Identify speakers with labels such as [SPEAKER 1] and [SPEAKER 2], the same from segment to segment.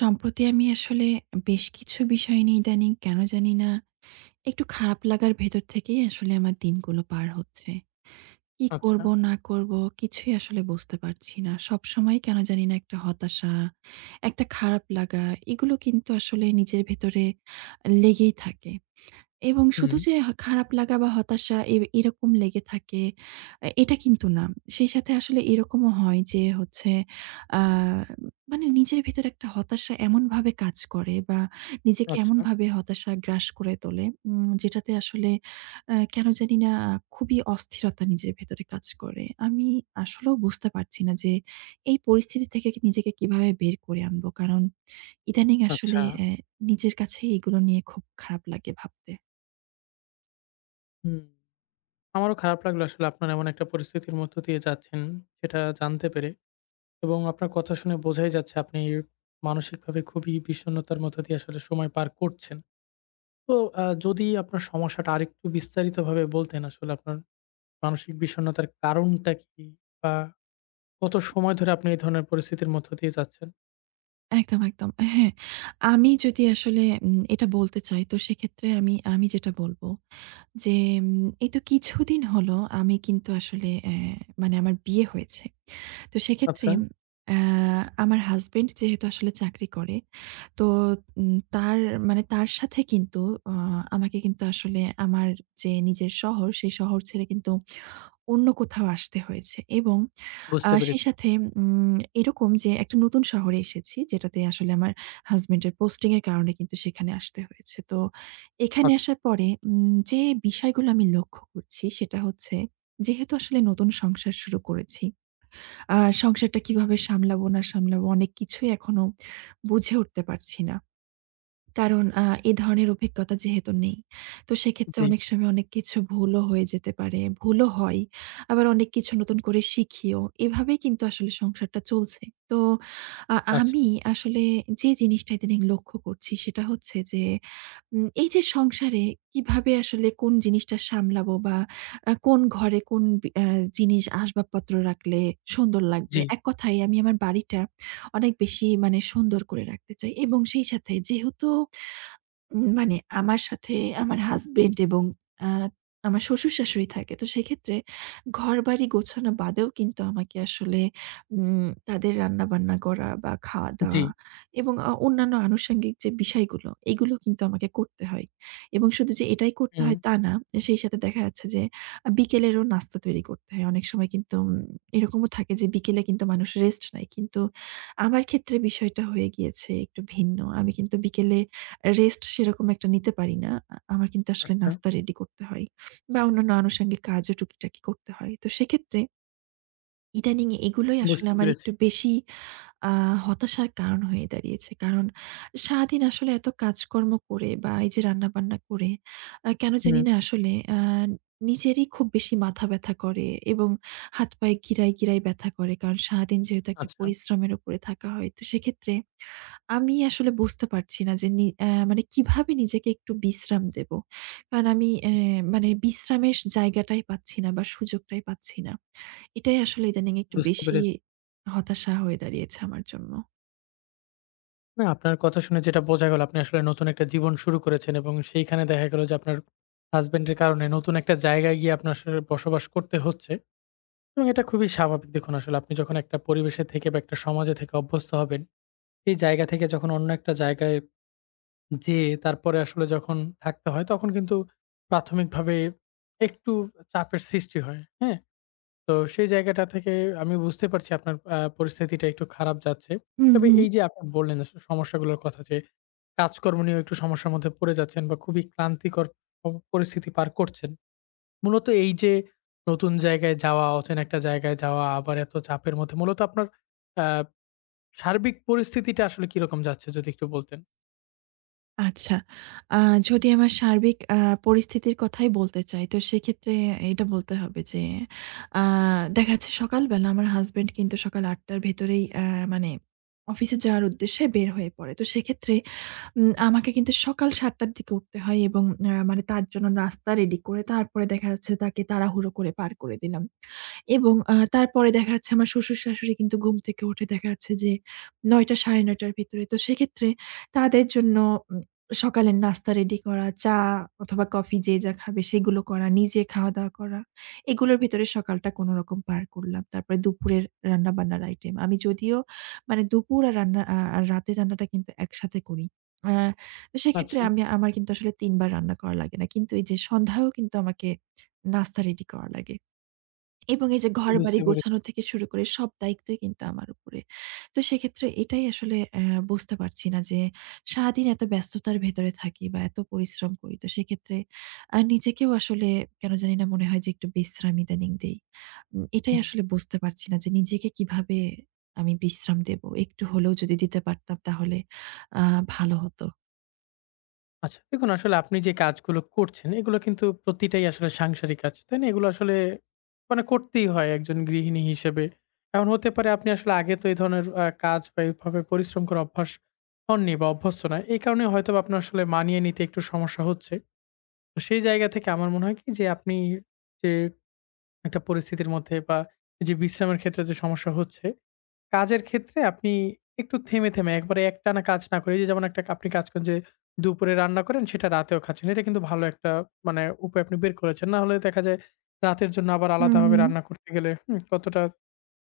[SPEAKER 1] সম্প্রতি আমি আসলে বেশ কিছু বিষয় নিয়ে ইদানিং কেন জানি না একটু খারাপ লাগার ভেতর থেকেই আসলে আমার দিনগুলো পার হচ্ছে। কি
[SPEAKER 2] আচ্ছা।
[SPEAKER 1] করব না করব কিছুই আসলে বুঝতে পারছি না। সবসময় কেন জানি না একটা হতাশা, একটা খারাপ লাগা এগুলো কিন্তু আসলে নিজের ভেতরে লেগেই থাকে। এবং শুধু
[SPEAKER 2] হুম।
[SPEAKER 1] যে খারাপ লাগা বা হতাশা এরকম লেগে থাকে, এটা কিন্তু না। সেই সাথে আসলে এরকমও হয় যে হচ্ছে আ মানে নিজের ভেতরে একটা হতাশা এমনভাবে কাজ করে বা নিজেকে
[SPEAKER 2] আচ্ছা,
[SPEAKER 1] এমনভাবে হতাশা গ্রাস করে তোলে যেটাতে আসলে কেন জানি না খুবই অস্থিরতা নিজের ভেতরে কাজ করে। আমি আসলেও বুঝতে পারছি না যে এই পরিস্থিতি থেকে নিজেকে কিভাবে বের করে আনবো? কারণ ইদানিং আসলে
[SPEAKER 2] আচ্ছা।
[SPEAKER 1] নিজের কাছেই এগুলো নিয়ে খুব খারাপ লাগে ভাবতে।
[SPEAKER 2] হুম। আমারও খারাপ লাগলো আসলে আপনার এমন একটা পরিস্থিতির মধ্য দিয়ে যাচ্ছেন, সেটা জানতে পেরে এবং আপনার কথা শুনে বোঝাই যাচ্ছে আপনি মানসিকভাবে খুবই বিষণ্ণতার মধ্য দিয়ে আসলে সময় পার করছেন। তো যদি আপনার সমস্যাটা আরেকটু বিস্তারিতভাবে বলতেন আসলে আপনার মানসিক বিষণ্ণতার কারণটা কি? বা কত সময় ধরে আপনি এই ধরনের পরিস্থিতির মধ্য দিয়ে যাচ্ছেন?
[SPEAKER 1] একদম, একদম। হ্যাঁ, আমি যদি আসলে এটা বলতে চাই তো সেক্ষেত্রে আমি যেটা বলব যে এই তো কিছুদিন হলো আমি কিন্তু আসলে মানে আমার বিয়ে হয়েছে। তো সেক্ষেত্রে
[SPEAKER 2] আচ্ছা,
[SPEAKER 1] অ্যা আমার হাসব্যান্ড যেহেতু আসলে চাকরি করে, তো তার মানে তার সাথে কিন্তু আ আমাকে কিন্তু আসলে আমার যে নিজের শহর সেই শহর ছেড়ে কিন্তু অন্য কোথাও আসতে হয়েছে এবং
[SPEAKER 2] বুঝতে
[SPEAKER 1] সেই
[SPEAKER 2] পেরেছি।
[SPEAKER 1] সাথে উম এরকম যে একটা নতুন শহরে এসেছি যেটাতে আসলে আমার হাসব্যান্ডের পোস্টিং এর কারণে কিন্তু সেখানে আসতে হয়েছে। তো এখানে
[SPEAKER 2] আচ্ছা,
[SPEAKER 1] আসার পরে যে বিষয়গুলো আমি লক্ষ্য করছি সেটা হচ্ছে যেহেতু আসলে নতুন সংসার শুরু করেছি, আ সংসারটা কিভাবে সামলাবো না সামলাবো অনেক কিছুই এখনো বুঝে উঠতে পারছি না। কারণ এ ধরনের অভিজ্ঞতা যেহেতু নেই। তো সেক্ষেত্রে
[SPEAKER 2] জি,
[SPEAKER 1] অনেক সময় অনেক কিছু ভুলও হয়ে যেতে পারে। ভুলও হয়। আবার অনেক কিছু নতুন করে শিখিও। এভাবেই কিন্তু আসলে সংসারটা চলছে। তো আ
[SPEAKER 2] আচ্ছা,
[SPEAKER 1] আমি আসলে যে জিনিসটা ইদানিং লক্ষ্য করছি সেটা হচ্ছে যে এই যে সংসারে কিভাবে আসলে কোন জিনিসটা সামলাবো বা কোন ঘরে কোন বি আ জিনিস আসবাবপত্র রাখলে সুন্দর লাগবে।
[SPEAKER 2] জি,
[SPEAKER 1] এক কথায় আমি আমার বাড়িটা অনেক বেশি মানে সুন্দর করে রাখতে চাই এবং সেই সাথে যেহেতু মানে আমার সাথে আমার হাসব্যান্ড এবং আ আমার শ্বশুর-শাশুড়ি থাকে। তো সেক্ষেত্রে ঘরবাড়ি গোছানো বাদেও কিন্তু আমাকে আসলে তাদের রান্নাবান্না করা বা
[SPEAKER 2] জি,
[SPEAKER 1] খাওয়া-দাওয়া এবং অন্যান্য আনুষঙ্গিক যে বিষয়গুলো, এগুলো কিন্তু আমাকে করতে হয়। এবং শুধু যে এটাই করতে
[SPEAKER 2] হুম,
[SPEAKER 1] হয় তা না। সেই সাথে দেখা যাচ্ছে যে বিকেলেরও নাস্তা তৈরি করতে হয়। অনেক সময় কিন্তু এরকমও থাকে যে বিকেলে কিন্তু মানুষ রেস্ট নেয়। কিন্তু আমার ক্ষেত্রে বিষয়টা হয়ে গিয়েছে একটু ভিন্ন। আমি কিন্তু বিকেলে রেস্ট সেরকম একটা নিতে পারি না। আমার কিন্তু আসলে
[SPEAKER 2] আচ্ছা,
[SPEAKER 1] নাস্তা রেডি করতে হয় বা অন্যান্য আনুষঙ্গিক কাজও টুকিটাকি করতে হয়। তো সেক্ষেত্রে ইদানিং এগুলোই আসলে
[SPEAKER 2] বুঝতে
[SPEAKER 1] আমার
[SPEAKER 2] পেরেছি।
[SPEAKER 1] একটু বেশি আ হতাশার কারণ হয়ে দাঁড়িয়েছে। কারণ সারাদিন আসলে এত কাজকর্ম করে বা এই যে রান্নাবান্না করে কেন জানি
[SPEAKER 2] হুম।
[SPEAKER 1] না আসলে নিজেরই খুব বেশি মাথা ব্যথা করে এবং হাত পায়ে গিরায়, গিরায় ব্যথা করে। কারণ সারাদিন যেহেতু একটা
[SPEAKER 2] আচ্ছা,
[SPEAKER 1] পরিশ্রমের উপরে থাকা হয়। তো সেক্ষেত্রে আমি আসলে বুঝতে পারছি না যে নি অ্যা মানে কিভাবে নিজেকে একটু বিশ্রাম দেব। কারণ আমি
[SPEAKER 2] হুম,
[SPEAKER 1] মানে বিশ্রামের জায়গাটাই পাচ্ছি না বা সুযোগটাই পাচ্ছি না। এটাই আসলে ইদানিং একটু
[SPEAKER 2] বুঝতে
[SPEAKER 1] বেশি
[SPEAKER 2] পেরেছি।
[SPEAKER 1] হতাশা হয়ে দাঁড়িয়েছে আমার জন্য।
[SPEAKER 2] না আপনার কথা শুনে যেটা বোঝা গেল আপনি আসলে নতুন একটা জীবন শুরু করেছেন এবং সেইখানে দেখা গেল যে আপনার হাসব্যান্ডের কারণে নতুন একটা জায়গায় গিয়ে আপনার আসলে বসবাস করতে হচ্ছে এবং এটা খুবই স্বাভাবিক। দেখুন আসলে আপনি যখন একটা পরিবেশে থেকে বা একটা সমাজে থেকে অভ্যস্ত হবেন, এই জায়গা থেকে যখন অন্য একটা জায়গায় যেয়ে তারপরে আসলে যখন থাকতে হয় তখন কিন্তু প্রাথমিকভাবে একটু চাপের সৃষ্টি হয়। হ্যাঁ? তো সেই জায়গাটা থেকে আমি বুঝতে পারছি আপনার পরিস্থিতিটা একটু খারাপ যাচ্ছে।
[SPEAKER 1] হুম,
[SPEAKER 2] তবে
[SPEAKER 1] হুম।
[SPEAKER 2] এই যে আপনি বললেন আসলে সমস্যাগুলোর কথা যে কাজকর্ম নিয়েও একটু সমস্যার মধ্যে পড়ে যাচ্ছেন বা খুবই ক্লান্তিকর প পরিস্থিতি পার করছেন। মূলত এই যে নতুন জায়গায় যাওয়া, অচেনা একটা জায়গায় যাওয়া, আবার এত চাপের মধ্যে মূলত আপনার আ সার্বিক পরিস্থিতিটা আসলে কিরকম যাচ্ছে যদি একটু বলতেন?
[SPEAKER 1] আচ্ছা। আ যদি আমার সার্বিক পরিস্থিতির কথাই বলতে চাই, তো সেক্ষেত্রে এটা বলতে হবে যে আ দেখা যাচ্ছে সকালবেলা আমার হাসব্যান্ড কিন্তু সকাল ৮:০০ টার ভেতরেই মানে অফিসে যাওয়ার উদ্দেশ্যে বের হয়ে পড়ে। তো সেক্ষেত্রে আমাকে কিন্তু সকাল ৭:০০ র দিকে উঠতে হয় এবং মানে তার জন্য নাস্তা রেডি করে তারপরে দেখা যাচ্ছে তাকে তাড়াহুড়ো করে পার করে দিলাম। এবং তারপরে দেখা যাচ্ছে আমার শ্বশুর-শাশুড়ি কিন্তু ঘুম থেকে উঠে দেখা যাচ্ছে যে ৯:০০ ৯:৩০ র ভিতরে। তো সেক্ষেত্রে তাদের জন্য উম সকালের নাস্তা রেডি করা, চা অথবা কফি যে যা খাবে সেগুলো করা, নিজে খাওয়া-দাওয়া করা। এগুলোর ভেতরে সকালটা কোনরকম পার করলাম। তারপরে দুপুরের রান্না-বান্নার আইটেম। আমি যদিও মানে দুপুর আর রান্না আর রাতের রান্নাটা কিন্তু একসাথে করি। আ তো সেক্ষেত্রে
[SPEAKER 2] আচ্ছা,
[SPEAKER 1] আমি আমার কিন্তু আসলে ৩ বার রান্না করা লাগে না। কিন্তু এই যে সন্ধ্যায়ও কিন্তু আমাকে নাস্তা রেডি করা লাগে। এবং এই যে ঘরবাড়ি
[SPEAKER 2] বুঝতে পেরেছি।
[SPEAKER 1] গোছানো থেকে শুরু করে সব দায়িত্বই কিন্তু আমার উপরে। তো সেক্ষেত্রে এটাই আসলে বুঝতে পারছি না যে সারাদিন এত ব্যস্ততার ভেতরে থাকি বা এত পরিশ্রম করি। তো সেক্ষেত্রে নিজেকেও আসলে কেন জানি না মনে হয় যে একটু বিশ্রাম ইদানিং দেই। এটাই
[SPEAKER 2] হুম।
[SPEAKER 1] আসলে বুঝতে পারছি না যে নিজেকে কিভাবে আমি বিশ্রাম দেব। একটু হলেও যদি দিতে পারতাম তাহলে আ ভালো হতো।
[SPEAKER 2] আচ্ছা, দেখুন আসলে আপনি যে কাজগুলো করছেন এগুলো কিন্তু প্রতিটাই আসলে সাংসারিক কাজ। তাই না? এগুলো আসলে মানে করতেই হয় একজন গৃহিণী হিসেবে। এখন হতে পারে আপনি আসলে আগে তো এই ধরনের কাজ বা এভাবে পরিশ্রম করে অভ্যাস হননি বা অভ্যস্ত না। এই কারণে হয়তোবা আপনার আসলে মানিয়ে নিতে একটু সমস্যা হচ্ছে। তো সেই জায়গা থেকে আমার মনে হয় কি যে আপনি যে একটা পরিস্থিতির মধ্যে বা এই যে বিশ্রামের ক্ষেত্রে যে সমস্যা হচ্ছে কাজের ক্ষেত্রে আপনি একটু থেমে, থেমে একবারে একটানা কাজ না করে, এই যে যেমন একটা আপনি কাজ করেন যে দুপুরে রান্না করেন সেটা রাতেও খাচ্ছেন। এটা কিন্তু ভালো একটা মানে উপায় আপনি বের করেছেন। না হলে দেখা যায় রাতের জন্য আবার
[SPEAKER 1] হুম,
[SPEAKER 2] আলাদাভাবে
[SPEAKER 1] হুম।
[SPEAKER 2] রান্না করতে গেলে হুম, কতটা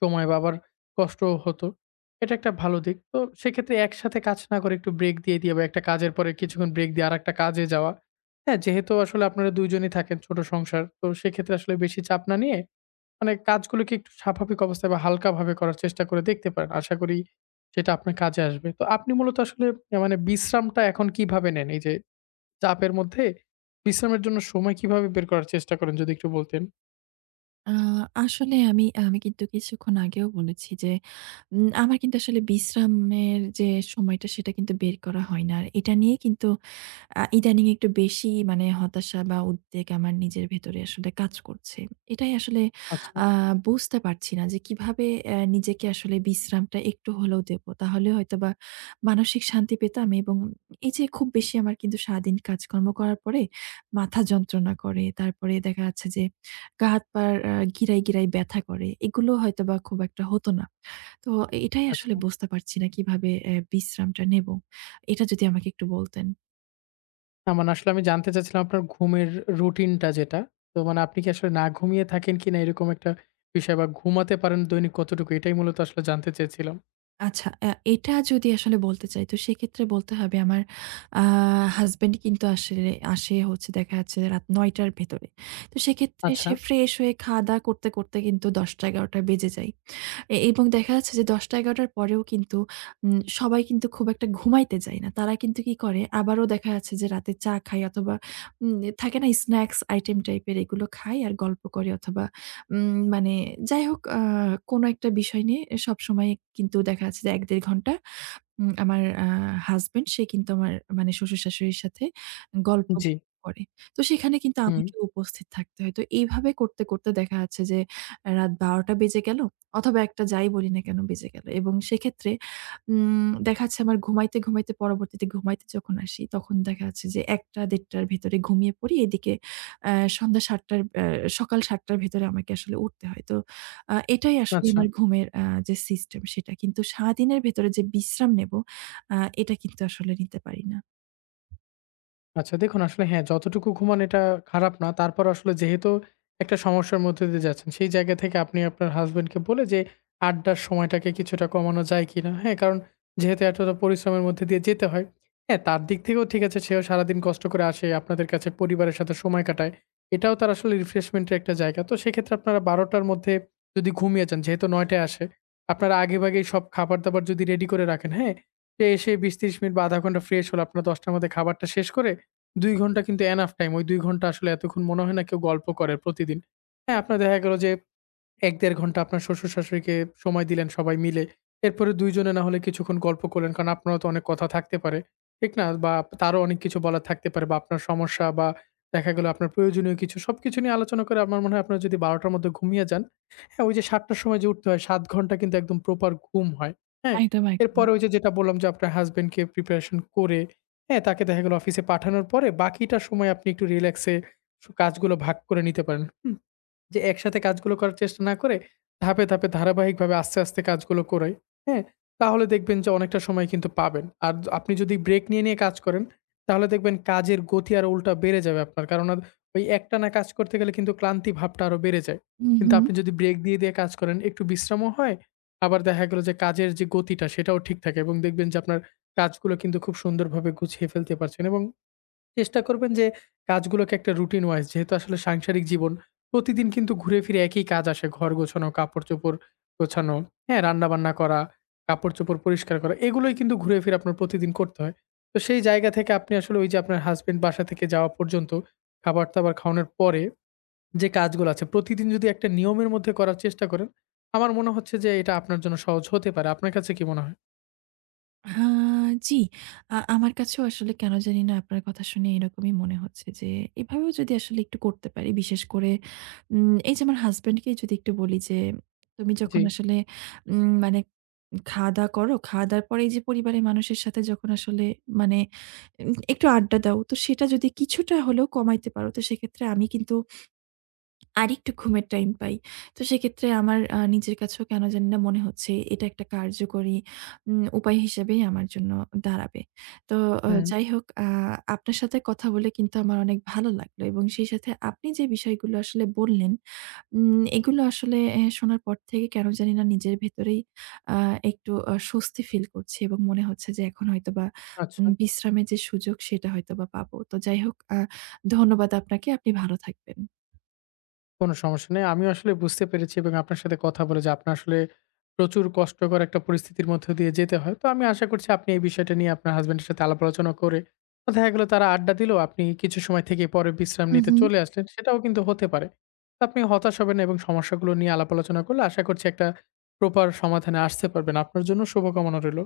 [SPEAKER 2] সময় বা আবার কষ্টও হতো। এটা একটা ভালো দিক। তো সেক্ষেত্রে একসাথে কাজ না করে একটু ব্রেক দিয়ে, দিয়ে বা একটা কাজের পরে কিছুক্ষণ ব্রেক দিয়ে আরেকটা কাজে যাওয়া। হ্যাঁ, যেহেতু আসলে আপনারা ২ জনই থাকেন, ছোট সংসার। তো সেক্ষেত্রে আসলে বেশি চাপ না নিয়ে মানে কাজগুলোকে একটু স্বাভাবিক অবস্থায় বা হালকাভাবে করার চেষ্টা করে দেখতে পারেন। আশা করি সেটা আপনার কাজে আসবে। তো আপনি মূলত আসলে মানে বিশ্রামটা এখন কিভাবে নেন? এই যে চাপের মধ্যে বিশ্রামের জন্য সময় কিভাবে বের করার চেষ্টা করেন যদি একটু বলতেন?
[SPEAKER 1] আ আসলে আমি আমি কিন্তু কিছুক্ষণ আগেও বলেছি যে, আমার কিন্তু আসলে বিশ্রামের যে সময়টা সেটা কিন্তু বের করা হয় না। আর এটা নিয়ে কিন্তু ইদানিং একটু বেশি মানে হতাশা বা উদ্বেগ আমার নিজের ভেতরে আসলে কাজ করছে। এটাই আসলে
[SPEAKER 2] আচ্ছা,
[SPEAKER 1] আ বুঝতে পারছি না যে কিভাবে নিজেকে আসলে বিশ্রামটা একটু হলেও দেব। তাহলে হয়তোবা মানসিক শান্তি পেতাম এবং এই যে খুব বেশি আমার কিন্তু সারাদিন কাজকর্ম করার পরে মাথা যন্ত্রণা করে। তারপরে দেখা যাচ্ছে যে গা হাত পার আ গিরায়, গিরায় ব্যথা করে। এগুলো হয়তোবা খুব একটা হতো না। তো এটাই আসলে
[SPEAKER 2] আচ্ছা।
[SPEAKER 1] বুঝতে পারছি না কিভাবে বিশ্রামটা নেব। এটা যদি আমাকে একটু বলতেন।
[SPEAKER 2] না মানে আসলে আমি জানতে চাচ্ছিলাম আপনার ঘুমের রুটিনটা যেটা। তো মানে আপনি কি আসলে না ঘুমিয়ে থাকেন কিনা এরকম একটা বিষয় বা ঘুমাতে পারেন দৈনিক কতটুকু? এটাই মূলত আসলে জানতে চেয়েছিলাম।
[SPEAKER 1] আচ্ছা, এটা যদি আসলে বলতে চাই তো সেক্ষেত্রে বলতে হবে আমার আ হাসব্যান্ড কিন্তু আসলে আসে হচ্ছে দেখা যাচ্ছে রাত ৯ টার ভেতরে। তো সেক্ষেত্রে
[SPEAKER 2] আচ্ছা,
[SPEAKER 1] সে ফ্রেশ হয়ে খাওয়া-দাওয়া করতে, করতে কিন্তু ১০টা ১১টা বেজে যায়। এবং দেখা যাচ্ছে যে ১০টা-১১টার পরেও কিন্তু সবাই কিন্তু খুব একটা ঘুমাইতে যায় না। তারা কিন্তু কি করে আবারও দেখা যাচ্ছে যে রাতে চা খায় অথবা উম থাকে না স্ন্যাকস আইটেম টাইপের এগুলো খায় আর গল্প করে অথবা মানে যাই হোক কোনো একটা বিষয় নিয়ে সবসময় কিন্তু দেখা যাচ্ছে যে ১-১.৫ ঘন্টা আমার হাসব্যান্ড সে কিন্তু আমার মানে শ্বশুর-শাশুড়ির সাথে গল্প
[SPEAKER 2] জি,
[SPEAKER 1] করে। তো সেখানে কিন্তু
[SPEAKER 2] হুম।
[SPEAKER 1] আমাকে উপস্থিত থাকতে হয়। তো এইভাবে করতে, করতে দেখা যাচ্ছে যে রাত ১২ টা বেজে গেল অথবা একটা যাই বলি না কেন বেজে গেল। এবং সেক্ষেত্রে দেখা যাচ্ছে আমার ঘুমাইতে, ঘুমাইতে পরবর্তীতে ঘুমাইতে যখন আসি তখন দেখা যাচ্ছে যে ১টা ১:৩০ টার ভেতরে ঘুমিয়ে পড়ি। এদিকে অ্যা সন্ধ্যা ৭ টার সকাল ৭ টার ভেতরে আমাকে আসলে উঠতে হয়। তো এটাই আসলে
[SPEAKER 2] আচ্ছা।
[SPEAKER 1] আমার ঘুমের যে সিস্টেম সেটা। কিন্তু সারাদিনের ভেতরে যে বিশ্রাম নেব, এটা কিন্তু আসলে নিতে পারি না।
[SPEAKER 2] আচ্ছা দেখুন আসলে হ্যাঁ, যতটুকু ঘুমান এটা খারাপ না। তারপর আসলে যেহেতু একটা সমস্যার মধ্যে দিয়ে যাচ্ছেন, সেই জায়গা থেকে আপনি আপনার হাসব্যান্ডকে বলে যে আড্ডার সময়টাকে কিছুটা কমানো যায় কিনা? হ্যাঁ, কারণ যেহেতু এতটা পরিশ্রমের মধ্যে দিয়ে যেতে হয়। হ্যাঁ, তার দিক থেকেও ঠিক আছে সেও সারাদিন কষ্ট করে আসে, আপনাদের কাছে পরিবারের সাথে সময় কাটায়। এটাও তার আসলে রিফ্রেশমেন্টের একটা জায়গা। তো সেক্ষেত্রে আপনারা ১২ঃ০০ টার মধ্যে যদি ঘুমিয়ে যান, যেহেতু ৯ঃ০০ টায় আসে, আপনারা আগেভাগেই সব খাবার-দাবার যদি রেডি করে রাখেন, হ্যাঁ? সে এসে ২০-৩০ মিনিট বা ০.৫ ঘন্টা ফ্রেশ হলো, আপনারা ১০ঃ০০ টার মধ্যে খাবারটা শেষ করে ২ ঘন্টা কিন্তু এনাফ টাইম। ওই ২ ঘন্টা আসলে এতক্ষণ মনে হয় না কেউ গল্প করে প্রতিদিন। হ্যাঁ, আপনার দেখা গেল যে ১-১.৫ ঘন্টা আপনার শ্বশুর-শাশুড়িকে সময় দিলেন সবাই মিলে। এরপরে ২ জনে না হলে কিছুক্ষণ গল্প করলেন। কারণ আপনারও তো অনেক কথা থাকতে পারে। ঠিক না? বা তারও অনেক কিছু বলার থাকতে পারে বা আপনার সমস্যা বা দেখা গেল আপনার প্রয়োজনীয় কিছু সবকিছু নিয়ে আলোচনা করে আমার মনে হয় আপনারা যদি ১২ টার মধ্যে ঘুমিয়ে যান, হ্যাঁ, ওই যে ৭ টার সময় যে উঠতে হয় ৭ ঘন্টা কিন্তু একদম প্রপার ঘুম হয়। হ্যাঁ?
[SPEAKER 1] একদম, একদম।
[SPEAKER 2] এরপরে ওই যে যেটা বললাম যে আপনার হাসব্যান্ডকে প্রিপারেশন করে, হ্যাঁ, তাকে দেখা গেল অফিসে পাঠানোর পরে বাকিটা সময় আপনি একটু রিল্যাক্সে কাজগুলো ভাগ করে নিতে পারেন। হুম? যে একসাথে কাজগুলো করার চেষ্টা না করে ধাপে, ধাপে ধারাবাহিকভাবে আস্তে, আস্তে কাজগুলো করাই, হ্যাঁ? তাহলে দেখবেন যে অনেকটা সময় কিন্তু পাবেন। আর আপনি যদি ব্রেক নিয়ে, নিয়ে কাজ করেন তাহলে দেখবেন কাজের গতি আরো উল্টা বেড়ে যাবে আপনার। কারণ আর ওই একটানা কাজ করতে গেলে কিন্তু ক্লান্তি ভাবটা আরো বেড়ে যায়।
[SPEAKER 1] হুম,
[SPEAKER 2] কিন্তু
[SPEAKER 1] হুম।
[SPEAKER 2] আপনি যদি ব্রেক দিয়ে, দিয়ে কাজ করেন একটু বিশ্রামও হয়, আবার দেখা গেল যে কাজের যে গতিটা সেটাও ঠিক থাকে এবং দেখবেন যে আপনার কাজগুলো কিন্তু খুব সুন্দরভাবে গুছিয়ে ফেলতে পারছেন এবং চেষ্টা করবেন যে কাজগুলোকে একটা রুটিন ওয়াইজ যেহেতু আসলে সাংসারিক জীবন প্রতিদিন কিন্তু ঘুরে ফিরে একই কাজ আসে ঘর গোছানো কাপড়-চোপড় গোছানো, হ্যাঁ? রান্নাবান্না করা, কাপড়-চোপড় পরিষ্কার করা এগুলোই কিন্তু ঘুরে ফিরে আপনার প্রতিদিন করতে হয়। তো সেই জায়গা থেকে আপনি আসলে ওই যে আপনার হাসব্যান্ড বাসা থেকে যাওয়া পর্যন্ত খাবার-দাবার খাওয়ানোর পরে যে কাজগুলো আছে প্রতিদিন যদি একটা নিয়মের মধ্যে করার চেষ্টা করেন, আমার মনে হচ্ছে যে এটা আপনার জন্য সহজ হতে পারে। আপনার কাছে কি মনে হয়?
[SPEAKER 1] আ জি। আমার কাছেও আসলে কেন জানি না আপনার কথা শুনে এরকমই মনে হচ্ছে যে, এভাবেও যদি আসলে একটু করতে পারি, বিশেষ করে এই যে আমার হাসব্যান্ডকেই যদি একটু বলি যে, "তুমি যখন
[SPEAKER 2] জি।
[SPEAKER 1] আসলে মানে খাওয়া-দাওয়া করো। খাওয়া-দাওয়ার পরে এই যে পরিবারের মানুষের সাথে যখন আসলে মানে একটু আড্ডা দাও। তো সেটা যদি কিছুটা হলেও কমাইতে পারো, তো সেক্ষেত্রে আমি কিন্তু আরেকটু ঘুমের টাইম পাই। তো সেক্ষেত্রে আমার নিজের কাছেও কেন জানি না মনে হচ্ছে এটা একটা কার্যকরী উপায় হিসেবেই আমার জন্য দাঁড়াবে। তো
[SPEAKER 2] হুম।
[SPEAKER 1] যাই হোক আপনার সাথে কথা বলে কিন্তু আমার অনেক ভালো লাগলো এবং সেই সাথে আপনি যে বিষয়গুলো আসলে বললেন উম এগুলো আসলে শোনার পর থেকে কেন জানি না নিজের ভেতরেই আ একটু স্বস্তি ফিল করছি এবং মনে হচ্ছে যে এখন হয়তোবা
[SPEAKER 2] আচ্ছা।
[SPEAKER 1] বিশ্রামের যে সুযোগ সেটা হয়তোবা পাবো। তো যাই হোক ধন্যবাদ আপনাকে। আপনি ভালো থাকবেন।
[SPEAKER 2] কোনো সমস্যা নেই। আমিও আসলে বুঝতে পেরেছি এবং আপনার সাথে কথা বলে যে আপনার আসলে প্রচুর কষ্টকর একটা পরিস্থিতির মধ্য দিয়ে যেতে হয়। তো আমি আশা করছি আপনি এই বিষয়টা নিয়ে আপনার হাসব্যান্ডের সাথে আলাপ আলোচনা করে তো দেখা গেল তারা আড্ডা দিল, আপনি কিছু সময় থেকে পরে বিশ্রাম
[SPEAKER 1] হু,
[SPEAKER 2] নিতে
[SPEAKER 1] হু।
[SPEAKER 2] চলে আসলেন, সেটাও কিন্তু হতে পারে। তো আপনি হতাশ হবেন না এবং সমস্যাগুলো নিয়ে আলাপ আলোচনা করলে আশা করছি একটা প্রপার সমাধানে আসতে পারবেন। আপনার জন্য শুভকামনা রইল।